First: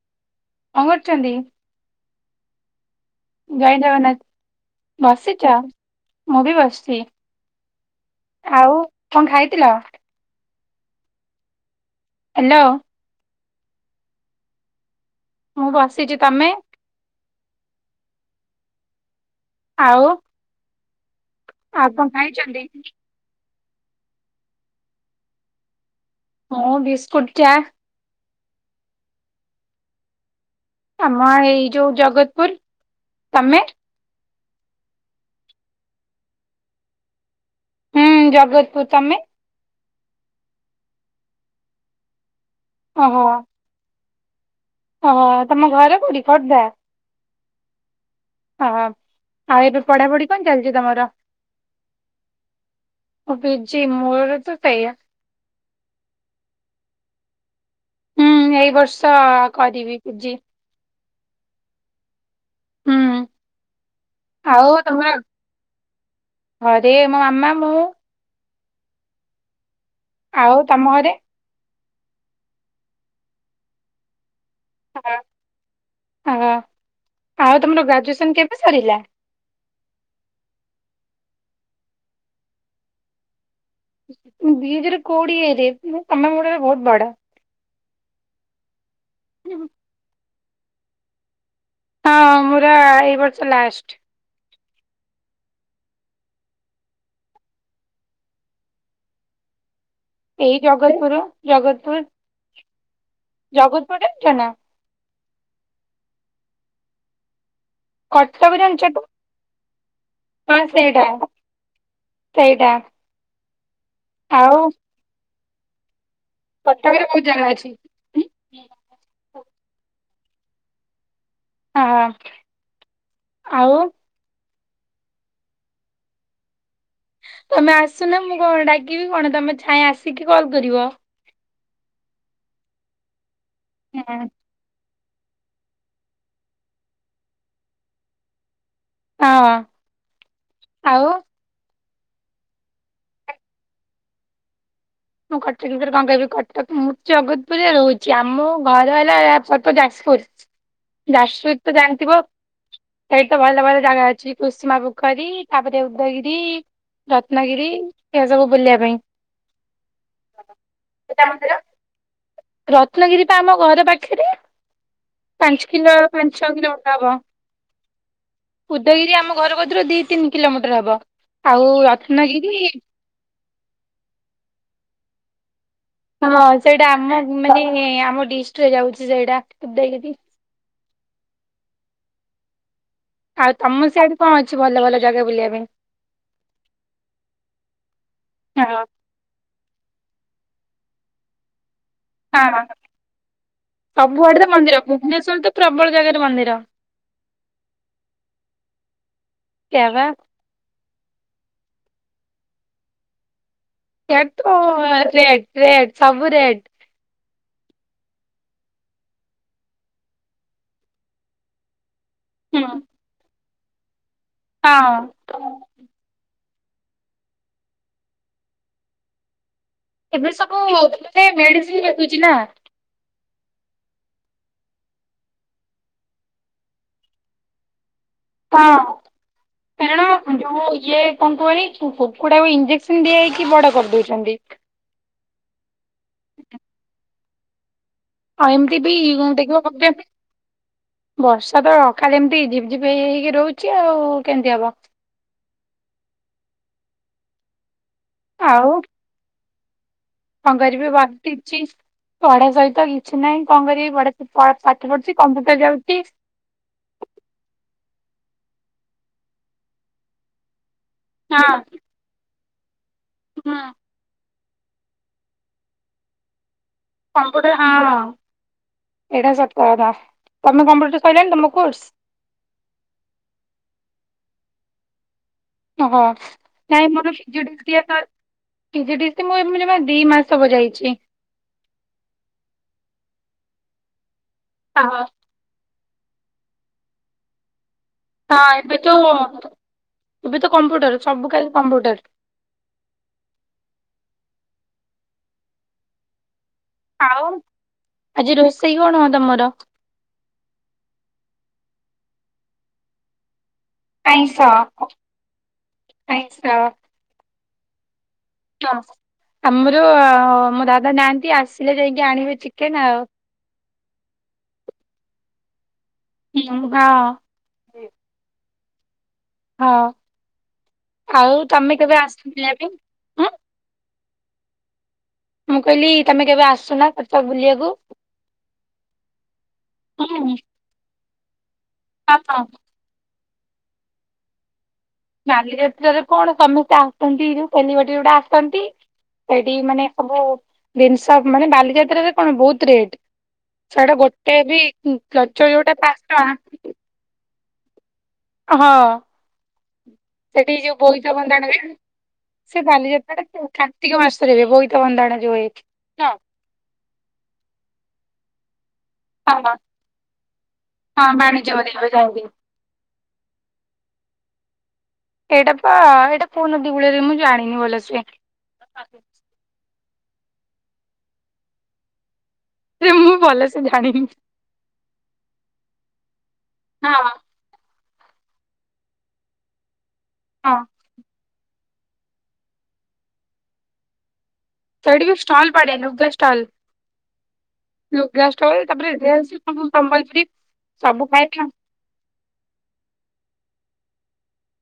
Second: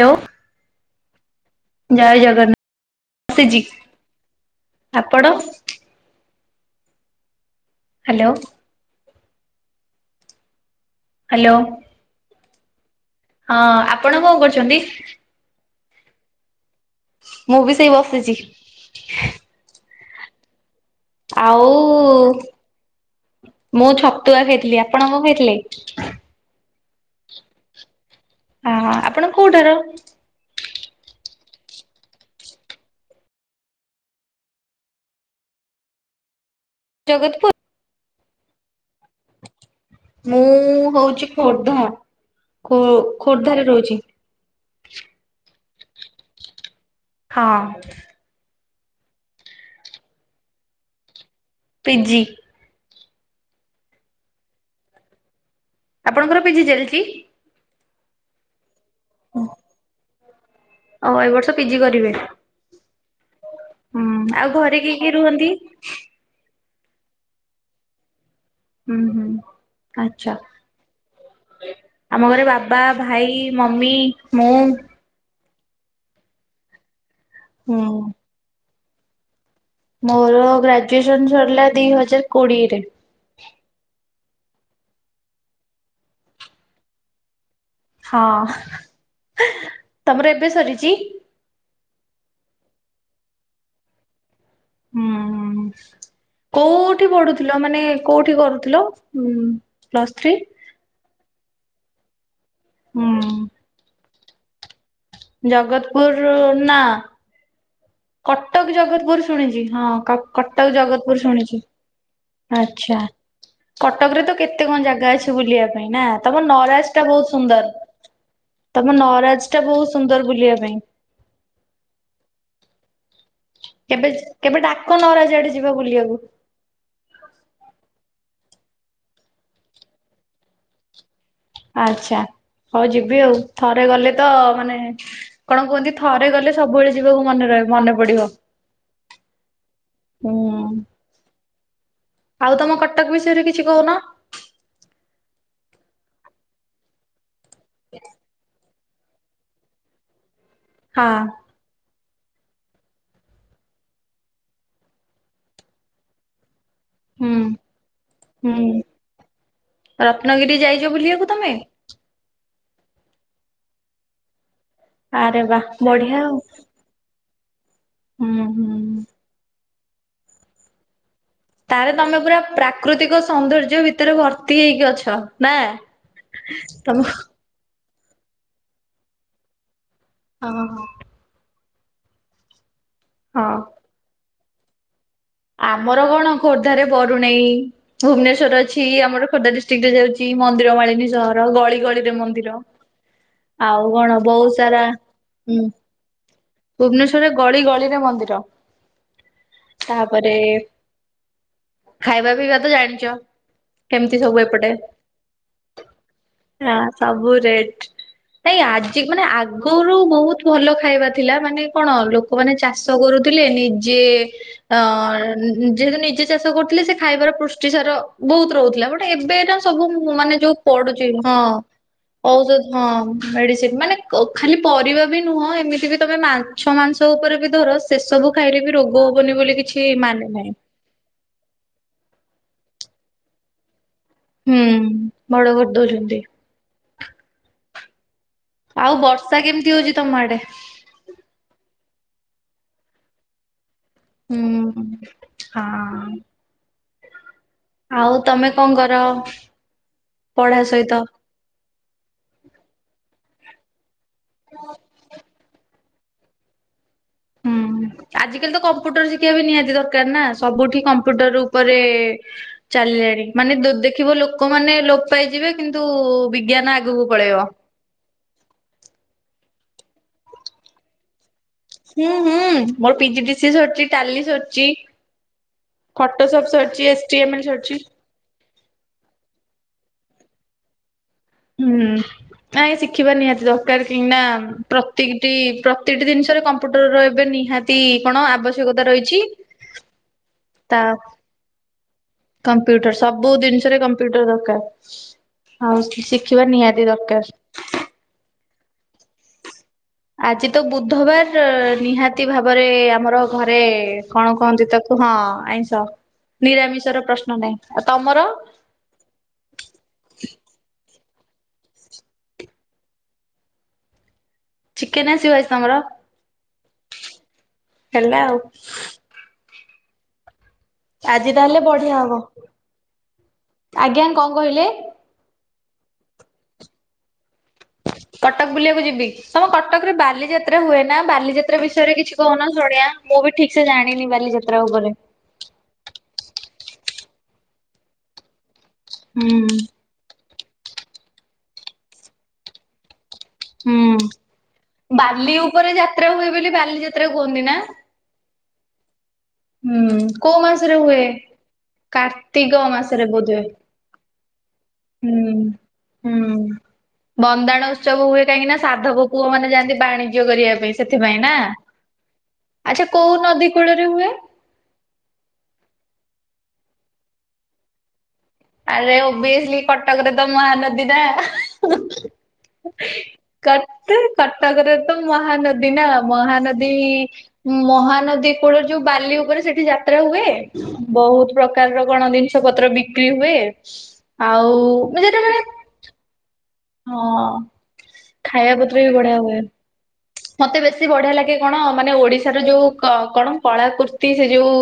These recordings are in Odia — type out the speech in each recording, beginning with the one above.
[unintelligible] ଲୋ। କଁ କରୁଚନ୍ତି? ଜଗନ୍ନାଥ ଆସିଛି ଜୟ ଜଗନ୍ନାଥ୍ ଆପଣ ବସିଚ। ମୁଁ ବି ବସିଚି। ହାଲୋ। ଆଉ କଁ ଖାଇତିଲ? ହାଲୋ। ଏଲୋ। ହଁ ଆପଣ କଁ କରୁଚ଼ନ୍ତି? ମୁଁ ବସିଚି ତମେ? ମୁଁ ବି ସେଇ ବସିଚି। ଆଉ। ଆଉ କଣ ଖାଇଛନ୍ତି? ମୁଁ ଛତୁଆ ଖାଇଥିଲି ଆପଣ କଁ ଖାଇଥିଲେ? ହଁ ଭିସ୍କୁଟ୍ ଚା। ଅଁ ହ ଆପଣ କୋଉଟାର? ଆମ ଏଇ ଯୋଉ ଜଗତପୁର ତମେ? ଜଗତପୁର୍ ଜଗତପୁର୍ ତମେ। ମୁଁ ହୋଉଛି ଖୋର୍ଦ୍ଧା ଖୋ ଖୋର୍ଦ୍ଧାରେ ରହୁଛି। ଅହ ତମ ଘର କୋଉଠି ଖୋର୍ଦ୍ଧା। ହଁ। ହଁ ଆଉ ଏବେ ପଢାପଢି କଣ ଚାଲିଛି ତମର? ପିଜି। ବିଜି ମୂଳରୁ ତ ସେଇଆ। ଆପଣଙ୍କର ପିଜି ଚାଲିଚି? ହୁଁ ଏଇ ବର୍ଷ କରିବି ପିଜି। ଅଉ ଏ ବର୍ଷ ପିଜି କରିବି। ହୁଁ ଆଉ ଘରେ କିଏ କିଏ ତମେ ରୁହନ୍ତି? ଘରେ ମୋ ମାମା ମୁଁ। ହୁଁ ହୁଁ ଆଚ୍ଛା। ଆଉ ତମ ଘରେ ଆମ ଘରେ ବାବା ଭାଇ ମମି ମୁଁ। ହଁ ହଁ ଆଉ ତୁମର ହୁଁ ଗ୍ରାଜୁଏସନ୍ କେବେ ସରିଲା? ମୋର ଗ୍ରାଜୁଏସନ୍‌ ସରିଲା ଦି ହଜାର୍ କୋଡିଏରେ। ଦି ହଜାରେ କୋଡିଏରେ ମୁଁ ତମ ଠାରୁ ବହୁତ ବଡ଼। ହଁ। ହୁଁ ହୁଁ। ତମର ଏବେ ସରିଚି? ହଁ ମୋର ଏଇ ବର୍ଷ ଲାଷ୍ଟ। ଉଁ ହୁଁ। କୋଉଠି ପଢୁଥିଲ ମାନେ କୋଉଠି କରୁଥିଲ ଉଁ ପ୍ଲସ୍ ଥ୍ରୀ? ଏଇ ଜଗତପୁରୁ ଜଗତପୁରୁ। ହୁଁ। ଜଗତପପୁର୍ ଜାଣିଚ ନା? ଜଗତପୁରୁ ନା। କଟକ ଜାଣିଛ ତ? ଜଗତପୁରୁ ଶୁଣିଛି ହଁ ହଁ କଟକ ସେଇଟା ଜଗତପୁରୁ ଶୁଣିଛି। ସେଇଟା ଆଚ୍ଛା କଟକରେ ତ ଆଉ କେତେ କଣ ଜାଗା ଅଛି ବୁଲିବା ପାଇଁ ନା? ତମ ନରାଜ କଟକରେ ଟା ବହୁତ ଜାଗା ଅଛି। ସୁନ୍ଦର ତମ ନରାଜ ଟା ବହୁତ ସୁନ୍ଦର ବୁଲିବା ପାଇଁ। ଆହା। ଆଉ କେବେ କେବେ ଡାକ ଅରାଜ ଆଡେ ଯିବା ବୁଲିବାକୁ। ତମେ ଆସୁନ ମୁଁ କଣ ଡାକିବି କଣ ତମେ ଛାଇଏଁ ଆସିକି କଲ୍ କରିବ,। ଆଚ୍ଛା ହୋଉ ଯିବି ଆଉ ଥରେ ଗଲେ ହଁ ତ ମାନେ କଣ କୁହନ୍ତି ଥରେ ଗଲେ ସବୁବେଳେ ଯିବାକୁ ମନେ ରହ ମନେ ପଡିବ? ଉଁମ୍। ଆଉ ଆଉ ତମ କଟକ ବିଷୟରେ କିଛି କହୁନ? ମୁଁ କଟକ ଭିତରେ କଣ କହିବି କଟକ ମୁଁ ଜଗତପୁରୁରେ ରହୁଛି ଆମ ଘରେ ରହିଲେ ଏ ଫୋଟୋ ଯାଜପୁର ହଁ ଯାଜପୁର ତ ଜାଣିଥିବ। ସେଇଠି ତ ଭଲ ଭଲ ଜାଗା ଅଛି କୁଶୁମା ପୋଖରୀ ତାପରେ ଉଦୟଗିରି। ହୁଁ ରତ୍ନାଗିରି ଏହା ସବୁ ବୁଲିବା ହୁଁ ପାଇଁ। ରତ୍ନଗିରି ଯାଇଛ ବୁଲିବାକୁ ତମେ? ରତ୍ନଗିରି ବା ଆମ ଘର ପାଖରେ ଆରେ ବା ପାଞ୍ଚ କିଲୋ ବଢିଆ ପାଞ୍ଚ ଆଉ ଛଅ କିଲୋ ମିଟର ହେବ,। ହୁଁ ହୁଁ। ଉଦୟଗିରି ଆମ ଘରରୁ ଦି ତିନି କିଲୋମିଟର ହବ। ଆଉ ତାହେଲେ ତମେ ପୁରା ରତ୍ନଗିରି ପ୍ରାକୃତିକ ସୌନ୍ଦର୍ଯ୍ୟ ଭିତରେ ଭର୍ତ୍ତି ହେଇକି ଅଛ ନା? ହଁ ସେଇଟା ତମ ଆମ ମାନେ ଆମ ଡିଷ୍ଟରେ ଯାଉଛି ସେଇଟା ଉଦୟଗିରି। ଅହ। ଆଉ ହଁ। ତମ ସିଆଡେ କଣ ଅଛି ଭଲ ଭଲ ଜାଗା ବୁଲିବା ପାଇଁ? ଆମର କଣ ଖୋର୍ଦ୍ଧାରେ ବରୁଣେଇ ଭୁବନେଶ୍ଵରରେ ହଁ ଅଛି ଆମର ଖୋର୍ଦ୍ଧା ଡିସ ଦିଇଟା ଯାଉଛି ମନ୍ଦିର ମାଳିନୀ ସହର ଗଳି ଗଳିରେ ମନ୍ଦିର। ହଁ ଆଉ କଣ ସବୁଆଡେ ତ ବହୁତ ସାରା ମନ୍ଦିର ଭୁବନେଶ୍ୱରରେ ତ ହୁଁ ପ୍ରବଳ ଜାଗାରେ ମନ୍ଦିର। ଭୁବନେଶ୍ଵରରେ ଗଳି ଗଳିରେ ମନ୍ଦିର ସେୟା ବା। ତାପରେ ଏ ଖାଇବା ପିଇବା ତ ଜାଣିଛ। କେମିତି ସିଇଆଡେ ସବୁ ତ ଏପଟେ ରେଟ୍ ରେଟ୍ ସବୁ ରେଟ୍। ହଁ ସବୁ ରେଟ୍ ନାଇଁ ଆଜିକୁନା ଆଗରୁ ବହୁତ ଭଲ ଖାଇବା ଥିଲା ମାନେ କଣ ଲୋକମାନେ ଚାଷ କରୁଥିଲେ ନିଜେ ଅ ହଁ ନିଜକୁ ନିଜେ ଚାଷ କରୁଥିଲେ ସେ ଖାଇବାର ପୁଷ୍ଟି ସାର ବହୁତ ରହୁଥିଲା ବୋଟ୍ ଏବେ ସବୁ ଏବେ ମାନେ ଯୋଉ ସବୁ ପଡୁଛି ମାନେ ହଁ ମେଡିସିନ ଦେଖୁଛି ନା। ଔଷଧ ହଁ ମେଡିସିନ ମାନେ ଖାଲି ପରିବା ବି ନୁହଁ ଏମିତିରେ ତମେ ମାଛ ମାଂସ ଉପରେ ବି ଧର ସେସବୁ ଖାଇରେ ବି ହଁ ରୋଗ ହବନି ବୋଲି କିଛି କାରଣ ମାନେ ନାହିଁ। ଯୋଉ ଇଏ କକୁହନି କୁକୁଡାକୁ ଇଞ୍ଜେକ୍ସନ ଦିଆ ହେଇକି ବଡ଼ କରିଦଉଛନ୍ତି। ହୁଁ ବଡ଼ କରି ଦଉଛନ୍ତି। ଆଉ ଏମିତି ବି ବର୍ଷା ଦେଖିବ କେମିତି ଗୋଟେ ହଉଛି ତମ ଆଡେ? ବର୍ଷା ତ ଖାଲି ଏମିତି ଝିପି ଝିପି ହେଇ ହେଇକି ରହୁଛି ଆଉ କେମିତି ହବ। ହୁଁ ହଁ। ଆଉ ତମେ ଆଉ କଣ କର? କଣ ପଢା କରିବି ସହିତ? ବସିଛି ପଢ଼ା ସହିତ କିଛି ନାହିଁ କଣ କରିବି ପଢ଼ା କଣ ପାଠ ପଢ଼ୁଛି କମ୍ପ୍ୟୁଟର ଯାଉଛି। ହୁଁ ଆଜିିକାଲି ତ କମ୍ପ୍ୟୁଟର ଶିଖିବା ବି ନିହାତି ଦରକାର ନା ସବୁଠି କମ୍ପ୍ୟୁଟର ହଁ ଉପରେ ଚାଲିଲାଣି ମାନେ ଦୁ ଦେଖିବ ଲୋକମାନେ ଲୋପ ପାଇଯିବେ କିନ୍ତୁ ବିଜ୍ଞାନ ଆଗକୁ ପଳେଇବ। କମ୍ପ୍ୟୁଟର ହଁ ହଁ ଏଇଟା ସତକଥା ତମେ କମ୍ପ୍ୟୁଟର ସରିଲାଣି ତମ କୋର୍ସ? ହୁଁ ହୁଁ ମୋର P G D C A ସରିଛି ଟାଲି ସରିଛି। ଓହୋ ଖଟୋ ସବୁ ଛାଡୁଛି ଚିଏ ଡି ଏ ମନେ ଛାଡୁଛି। ପି ଜି ଡ଼ି ସି ମୁଁ ଏବେ ଜମା ଦି ମାସ ହବ ଯାଇଛି। ହୁଁ ନାଇ ଶିଖିବା ନିହାତି ଦରକାର କାହିଁକି ନା ହଁ ପ୍ରତି ପ୍ରତିଟି ଜିନିଷରେ କମ୍ପ୍ୟୁଟର ରହିବେ ନିହାତି ତି କଣ ହଁ, ଏବେ ଆବଶ୍ୟକତା ତ ରହିଛି ଏବେ ତ ତା କମ୍ପ୍ୟୁଟର ସବୁ କାଲି କମ୍ପ୍ୟୁଟର। କମ୍ପ୍ୟୁଟର ସବୁ ଜିନିଷରେ କମ୍ପ୍ୟୁଟର ଦରକାର ଆଉ ଶିଖିବା ନିହାତି ଆଉ ଦରକାର। ଆଜି ରୋଷେଇ କଣ ହବ ତମର? ଆଜି ତ ବୁଧବାର ନିହାତି ଭାବରେ ଆମର ଘରେ କଣ ଆଇଁଷ କହନ୍ତି ତାକୁ ହଁ ଆଇଁଷ ହନି ଆଇଁଷ ନିରାମିଷ ର ପ୍ରଶ୍ନ ନାହିଁ ଆଉ ତମର? ଆମର ମୋ ଦାଦା ନାହାନ୍ତି ଆସିଲେ ଯାଇକି ଆଣିବେ ଚିକେନ୍ ଆଉ। ଚିକେନ୍ ଆସିବ ଆଜି ତମର? ଇମ୍ ଭାଅ ହେଲା ଆଉ। ହଁ। ଆଜି ଆଉ ତାହେଲେ ତମେ ବଢିଆ କେବେ ହବ ଆସିଥିଲ ଆଗେ ଉଁ। ଆଜ୍ଞା କଣ କହିଲେ? ମୁଁ କହିଲି ତମେ କେବେ ଆସୁନା କଟକ ବୁଲିବାକୁ? କଟକ ବୁଲିବାକୁ ଯିବି ତମ କଟକ ରେ ହୁଁ, ବାଲିଯାତ୍ରା ହୁଏ ନା ବାଲିଯାତ୍ରା ବିଷୟରେ ହଁ କିଛି ହଁ କହୁନ ଶୁଣିଆ। ମୁଁ ବି ଠିକ୍ ସେ ଜାଣିନି ବାଲିଯାତ୍ରା ଉପରେ। ନାଲି ଯାତ୍ରାରେ କଣ ସମସ୍ତେ ଆସନ୍ତି ଜଉ ସେଲିିବେତି ଗୋଡ଼ା ଆସନ୍ତି ସେଠି ହୁଁ ମାନେ ସବୁ ଜିନିଷ ମାନେ ବାଲିଯାତ୍ରରେ କଣ ବହୁତ୍ ରେଟ୍। ଛାଡ ହୁଁ। ଗୋଟେ ବି କଲଚର୍ ଯଉଟା ପାଞ୍ଚ ଟଙ୍କା କେରେ କୁହନ୍ତି ନା। ହଁ। ହୁଁ କୋଉ ସେଠି ଯୋଉ ମାସରେ ହୁଏ? ବୋଇତ ବନ୍ଦାଣ ହୁଏ କାର୍ତ୍ତିକ ସେ ମାସରେ ବାଲିଯାତ୍ରାଟା ବୋଧେ କେଉଁ ଠା କାର୍ତ୍ତିକ ମାସରେ ହୁଏ ବୋଇତ ହୁଁ। ବନ୍ଦାଣ ଯୋଉ ହୁଏ ଏଠି। ହୁଁ ବନ୍ଦାଣ ଉତ୍ସବ ହୁଏ କାହିଁକି ନା ସାଧବ। ପୁଅ ମାନେ ହଁ ଯାଆନ୍ତି ବାଣିଜ୍ୟ କରିବା ପାଇଁ ହଁ ସେଥିପାଇଁ ନା। ବାଣିଜ୍ୟ ମେଳାରେ ଯାଆନ୍ତି ଆଚ୍ଛା କୋଉ ନଦୀ କୂଳରେ ହୁଏ। ଏଇଟା ପା ଏଇଟା କୋଉ ନଦି କୂଳରେ ହୁଏ ମୁଁ ଜାଣିନି ଭଲ ସେ। ଆରେ ଓଭିଏସଲି କଟକରେ ତ ମହାନଦୀ ନା। ସେ ମୁଁ ଭଲସେ କଟ ଜାଣିନି କଟକରେ ତ ମହାନଦୀ ନା ମହାନଦୀ। ହଁ ମହାନଦୀ କୂଳ ରେ ଯୋଉ ବାଲି ଉପରେ ସେଠି ଯାତ୍ରା ହୁଏ। ହଁ ବହୁତ ପ୍ରକାରର କଣ ଜିନିଷ ପତ୍ର ବିକ୍ରି ହୁଏ ଆଉ। ମାନେ ସେଇଠ ବି ସେଟା ଷ୍ଟଲ ମାନେ ପଡେ ନୁଗା ଷ୍ଟଲ। ହଁ। ଲୁଗା ଖାଇବା ଷ୍ଟଲ ପତ୍ର ବି ତାପରେ ବଢିଆ ହୁଏ। ଡ୍ରେସ ସବୁ ସମ୍ବଲପୂରୀ। ମତେ ବେଶୀ ବଢିଆ ଲାଗେ କଣ ମାନେ ଓଡିଶାର ଯୋଉ କ କଣ କଳା କୃର୍ତି ସେ ଯୋଉ।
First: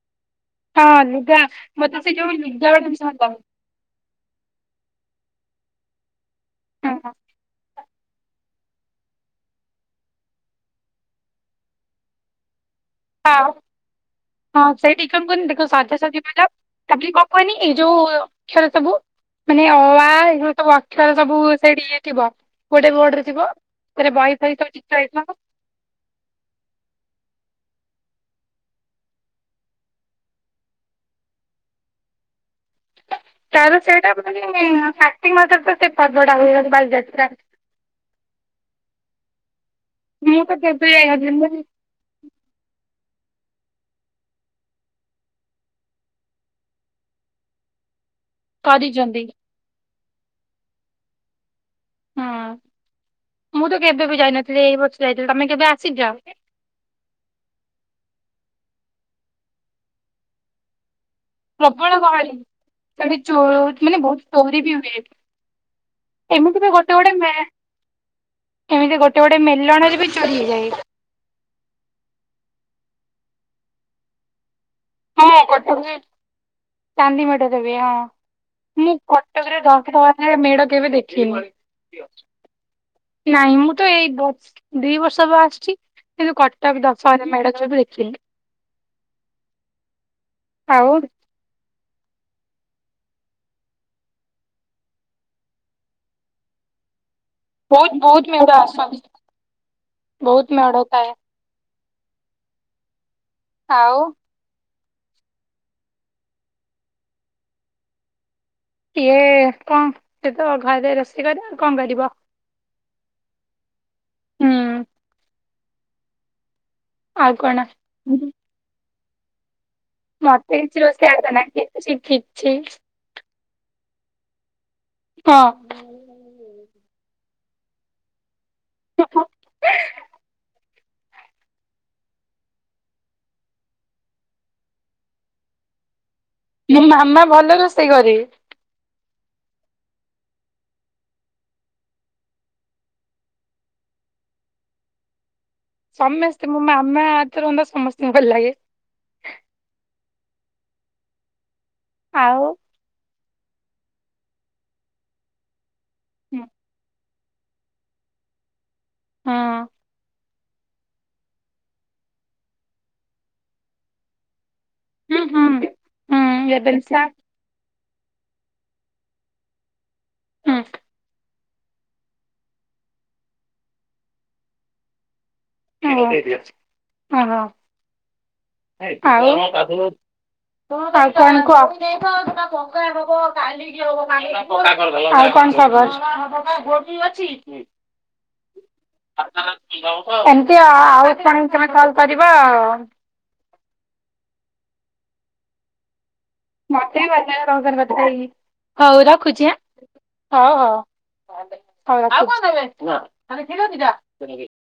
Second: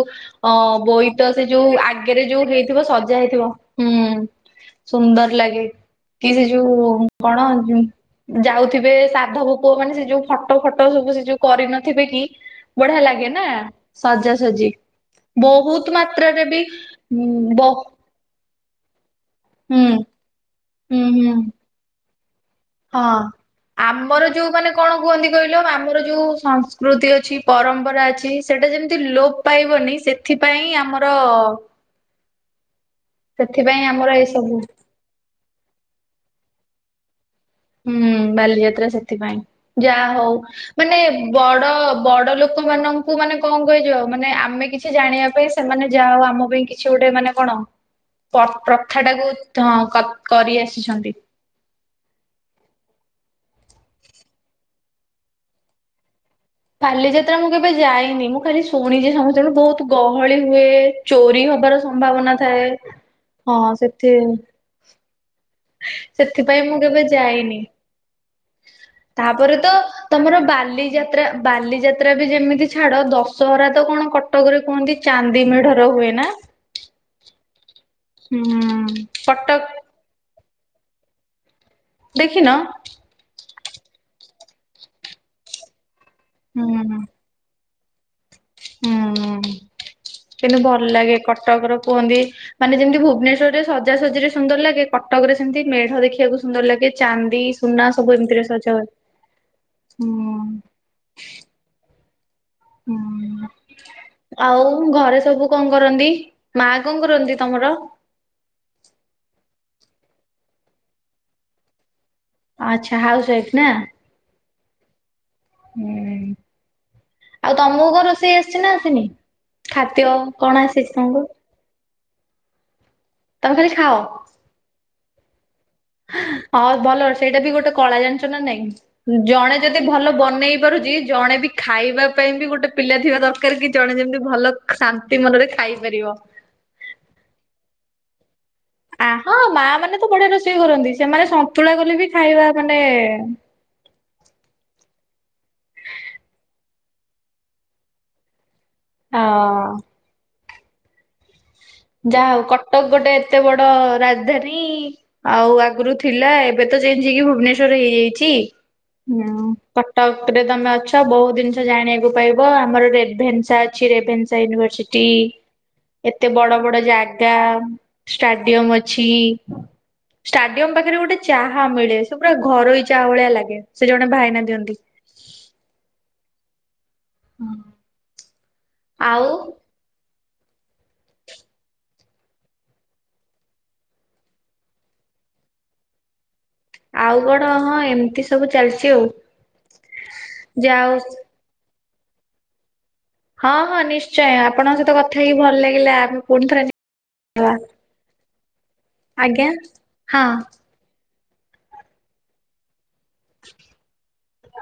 ଅଁ ହଁ ବୋଇତ ଲୁଗା ସେ ଯୋଉ ମତେ ସେ ଆଗେରେ ଯୋଉ ଲୁଗା ଗୁଡା ହେଇଥିବ ଭୀଷଣ ସଜା ଭଲ ହେଇଥିବ ହୁଁ। ସୁନ୍ଦର ଲାଗେ। କି ସେ ଯୋଉ ଲାଗେ। କଣ ଯାଉଥିବେ ସାଧବ ପୁଅ ମାନେ ସେ ଯୋଉ। ଫଟୋ ଫଟ ସବୁ ସେ ଯୋଉ କରିନଥିବେ କି। ବଢିଆ ଲାଗେ ହଁ ନା ହଁ ହଁ ସାଜାସଜି ସେଇଠି କଣ କୁହନି ଦେଖ ବହୁତ ସଜାସଜି ମାତ୍ରରେ କଲ ବି ତାପରେ କଣ ହୁଁ କୁହନି ବ ଏଇ ଯୋଉ। ଅକ୍ଷର ସବୁ ମାନେ ଅ, ହୁଁ ଆ ଏଇ ଯୋଉ ସବୁ ହୁଁ ଅକ୍ଷର ହୁଁ। ସବୁ ସେଠି ଇଏ ଥିବ। ଗୋଟେ ବୋର୍ଡ ହଁ ରେ ଥିବ ସେଥିରେ ଆମର ବହି ଯୋଉ ଫହି ସବୁ ମାନେ କଣ ଚିତ୍ର କୁହନ୍ତି ହେଇଥିବ କହିଲ ଆମ୍ ଆମର ଯେଉ ସଂସ୍କୃତି ଅଛି ପରମ୍ପରା ଅଛି ସେଇଟା ଯେମିତି ଲୋପ ପାଇବନି ସେ ଥିପାଇଁ ଆମର। ତାର ସେଥିପାଇଁ ଆମର ଏଇ ସେଟାପୁଣି ସବୁ କାତ କତ୍ତିକ ମାସରେ ସେ ସଜଡ଼ା ହୁଏ ବାଲା ଯାତ୍ରା। ହୁଁ ବାଲିଯାତ୍ରା ସେଥିପାଇଁ। ଯା ହଉ ମୁଁ ତ କେବେ ମାନେ ଯାଇନଥିଲି ମୁଁ ବଡ ବଡ ଲୋକମାନଙ୍କ ଙ୍କୁ ମାନେ କଣ କୁହାଯିବ ମାନେ ଆମେ କିଛି ଜାଣିବା ପାଇଁ ସେମାନେ ଯା ହଉ ଆମ ପାଇଁ କିଛି ଗୋଟେ ମାନେ କଣ। ପ ପ୍ରଥା କରିଛନ୍ତି ଟାକୁ କ କରି ଆସିଛନ୍ତି। ହଁ ମୁଁ ତ କେବେ ବି ଯାଇନଥିଲି ଏଇ ବର୍ଷ ଯାଇଥିଲି। ତମେ କେବେ ଆସିଚ? ବାାଲିଯାତ୍ରା ମୁଁ କେବେ ଯାଇନି ମୁଁ ଖାଲି ଶୁଣିଛି ସମସ୍ତେୁ ବହୁତ ଗହଳି ହୁଏ। ଚୋରି ହବାର ପ୍ରବଳ ସମ୍ଭାବନା ଗହଳି ଥାଏ ହଁ ସେଥି ରି ବି ହୁଏ। ଏମିତି ସେଥିପାଇଁ ବି ମୁଁ ଗୋଟେ କେବେ ଗୋଟେ ମେ ଯାଇନି। ଏମିତି ଗୋଟେ ଗୋଟେ ତାହାପରେ ତ ମେଲଣରେ ବି ଚୋରି ତମର ହେଇଯାଏ ବାଲିଯାତ ତ୍ରା ବାଲିଯାତ୍ରା ବି ଯେମିତି ଛାଡ ଦଶହରା ତ କଣ କଟକରେ କୁହନ୍ତି। ହଁ ଚାନ୍ଦି ମେଢର କଟକରେ ହୁଏ ନା। ଚାନ୍ଦି ମେଢ ରେ ହୁଏ ହଁ ମୁଁ କଟକ ରେ ଦଶରା ରେ ମେଢ କେବେ ଦେଖିନି। ଦେଖିନ। ନାଇଁ ମୁଁ ତ ଏଇ ବ ଦି ବର୍ଷ ହବ ଆସିଛି। କିନ୍ତୁ ହୁଁ କଟକ ଦଶହରା ମେଢ଼ ସବୁ ଦେଖିନି। ହୁଁ କିନ୍ତୁ ଭଲ ଆଉ ଲାଗେ କଟକ ର କୁହନ୍ତି। ମାନେ ଯେମିତି ଭୁବନେଶ୍ଵରରେ ସଜାସଜରେ ସୁନ୍ଦର ଲାଗେ କଟକ ରେ ସେମିତି ମେଢ ଦେଖିବାକୁ ସୁନ୍ଦର ଲାଗେ ଚାନ୍ଦି। ସୁନା ବହୁତ ସବୁ ବହୁତ ଏମିତିରେ ମେଢ ସଜା ହଏ ଆସନ୍ତି ହୁଁ। ବହୁତ ମେଢ ଥାଏ ହୁଁ। ଆଉ। ଆଉ ଘରେ ସବୁ କଣ କରନ୍ତି ମା କଣ କରନ୍ତି ତମର? ସିଏ କଣ ସେ ତ ଘରେ ରୋଷେଇ କରିବ କଣ କରିବ? ଆଚ୍ଛା ହାଉସୱାଇଫ୍ ନା? ହୁଁ। ହୁଁ ଆଉ ତମକୁ କଣ ରୋଷେଇ ଆସିଛି ନା ଆସିନି ଖା ମତେ କିଛି ରୋଷେଇ ଆସେନା କିଛି କିଛି ତମେ ଖାଲି ଖାଅ। ହଁ। ହଉ ଭଲ ସେଇଟା ବି ଗୋଟେ କଳା ଜାଣିଚ ନା ନାଇଁ ଜଣେ ଯଦି ଭଲ ବନେଇ ପାରୁଛି ଜଣେ ବି ଖାଇବା ପାଇଁ ବି ଗୋଟେ ପିଲା ଥିବା ଦରକାର କି ଜଣେ ଯେମତି ଭଲ ଶାନ୍ତି ମନରେ ଖାଇପାରିବ। ମୋ ମାମା ଭଲ ରୋଷେଇ କରେ। ଆ ହଁ ମା ମାନେ ତ ବଢିଆ ରୋଷେଇ କରନ୍ତି ସେମାନେ ସନ୍ତୁଳା କଲେ ବି ଖାଇବା ମାନେ ସମେସ୍ତେ ମୋ ମାମା ହାତ ରନ୍ଧା ସମସ୍ତିଙ୍କୁ ଭଲ ଲାଗେ। ହଁ। ଯାହା ହଉ ଆଉ କଟକ ଗୋଟେ ଏତେ ବଡ ରାଜଧାନୀ ଆଉ ଆଗରୁ ଥିଲା ଏବେ ତ ଚେଞ ହେଇକି ଭୁବନେଶ୍ୱର ହେଇଯାଇଛି ହୁଁ ହଁ କଟକ ଏଥିରେ ତମେ ଅଛ ବହୁ ଜିନିଷ ଜାଣିବାକୁ ପାଇବ ଆମର ରେଭେନ୍ସା ଅଛି ରେଭେନ୍ସା ୟୁନିଭର୍ସି ଫ୍ରି ହୁଁ ଏତେ ବଡ ହୁଁ ଏବେ ନିଶା ଟା ଷ୍ଟାଡିୟମ ଅଛି ଷ୍ଟାଡିୟମ ପାଖରେ ଗୋଟେ ଚାହା ମିଳେ ସେ ପୁରା ଘରୋଇ ଚାହା ଭଳିଆ ଲାଗେ ସେ ଜଣେ ଭାଇନା ଦିଅନ୍ତି। ଓ ଓହୋ। ଆଉ କଣ କହ? ଆଉ କଣ ଖବର? ଏମତି ଆଉ କଣ ଆ ହଁ ଏମିତି ସବୁ ଆଉ ଚାଲିଛି ଆଉ ଫୁଣି ଯେ ତମେ ଆଉ କଲ କରିବ? ହଁ, ହଁ ନିଶ୍ଚୟ ଆପଣଙ୍କ ସହିତ କଥା ହେଇକି ଭଲ ଲାଗିଲା। ପୁଣି ଥରେ ନିଶ୍ଚୟ ହବା। ହଉ ଆଜ୍ଞା ରଖୁଛି। ହଁ। ହଉ ରଖୁଚି।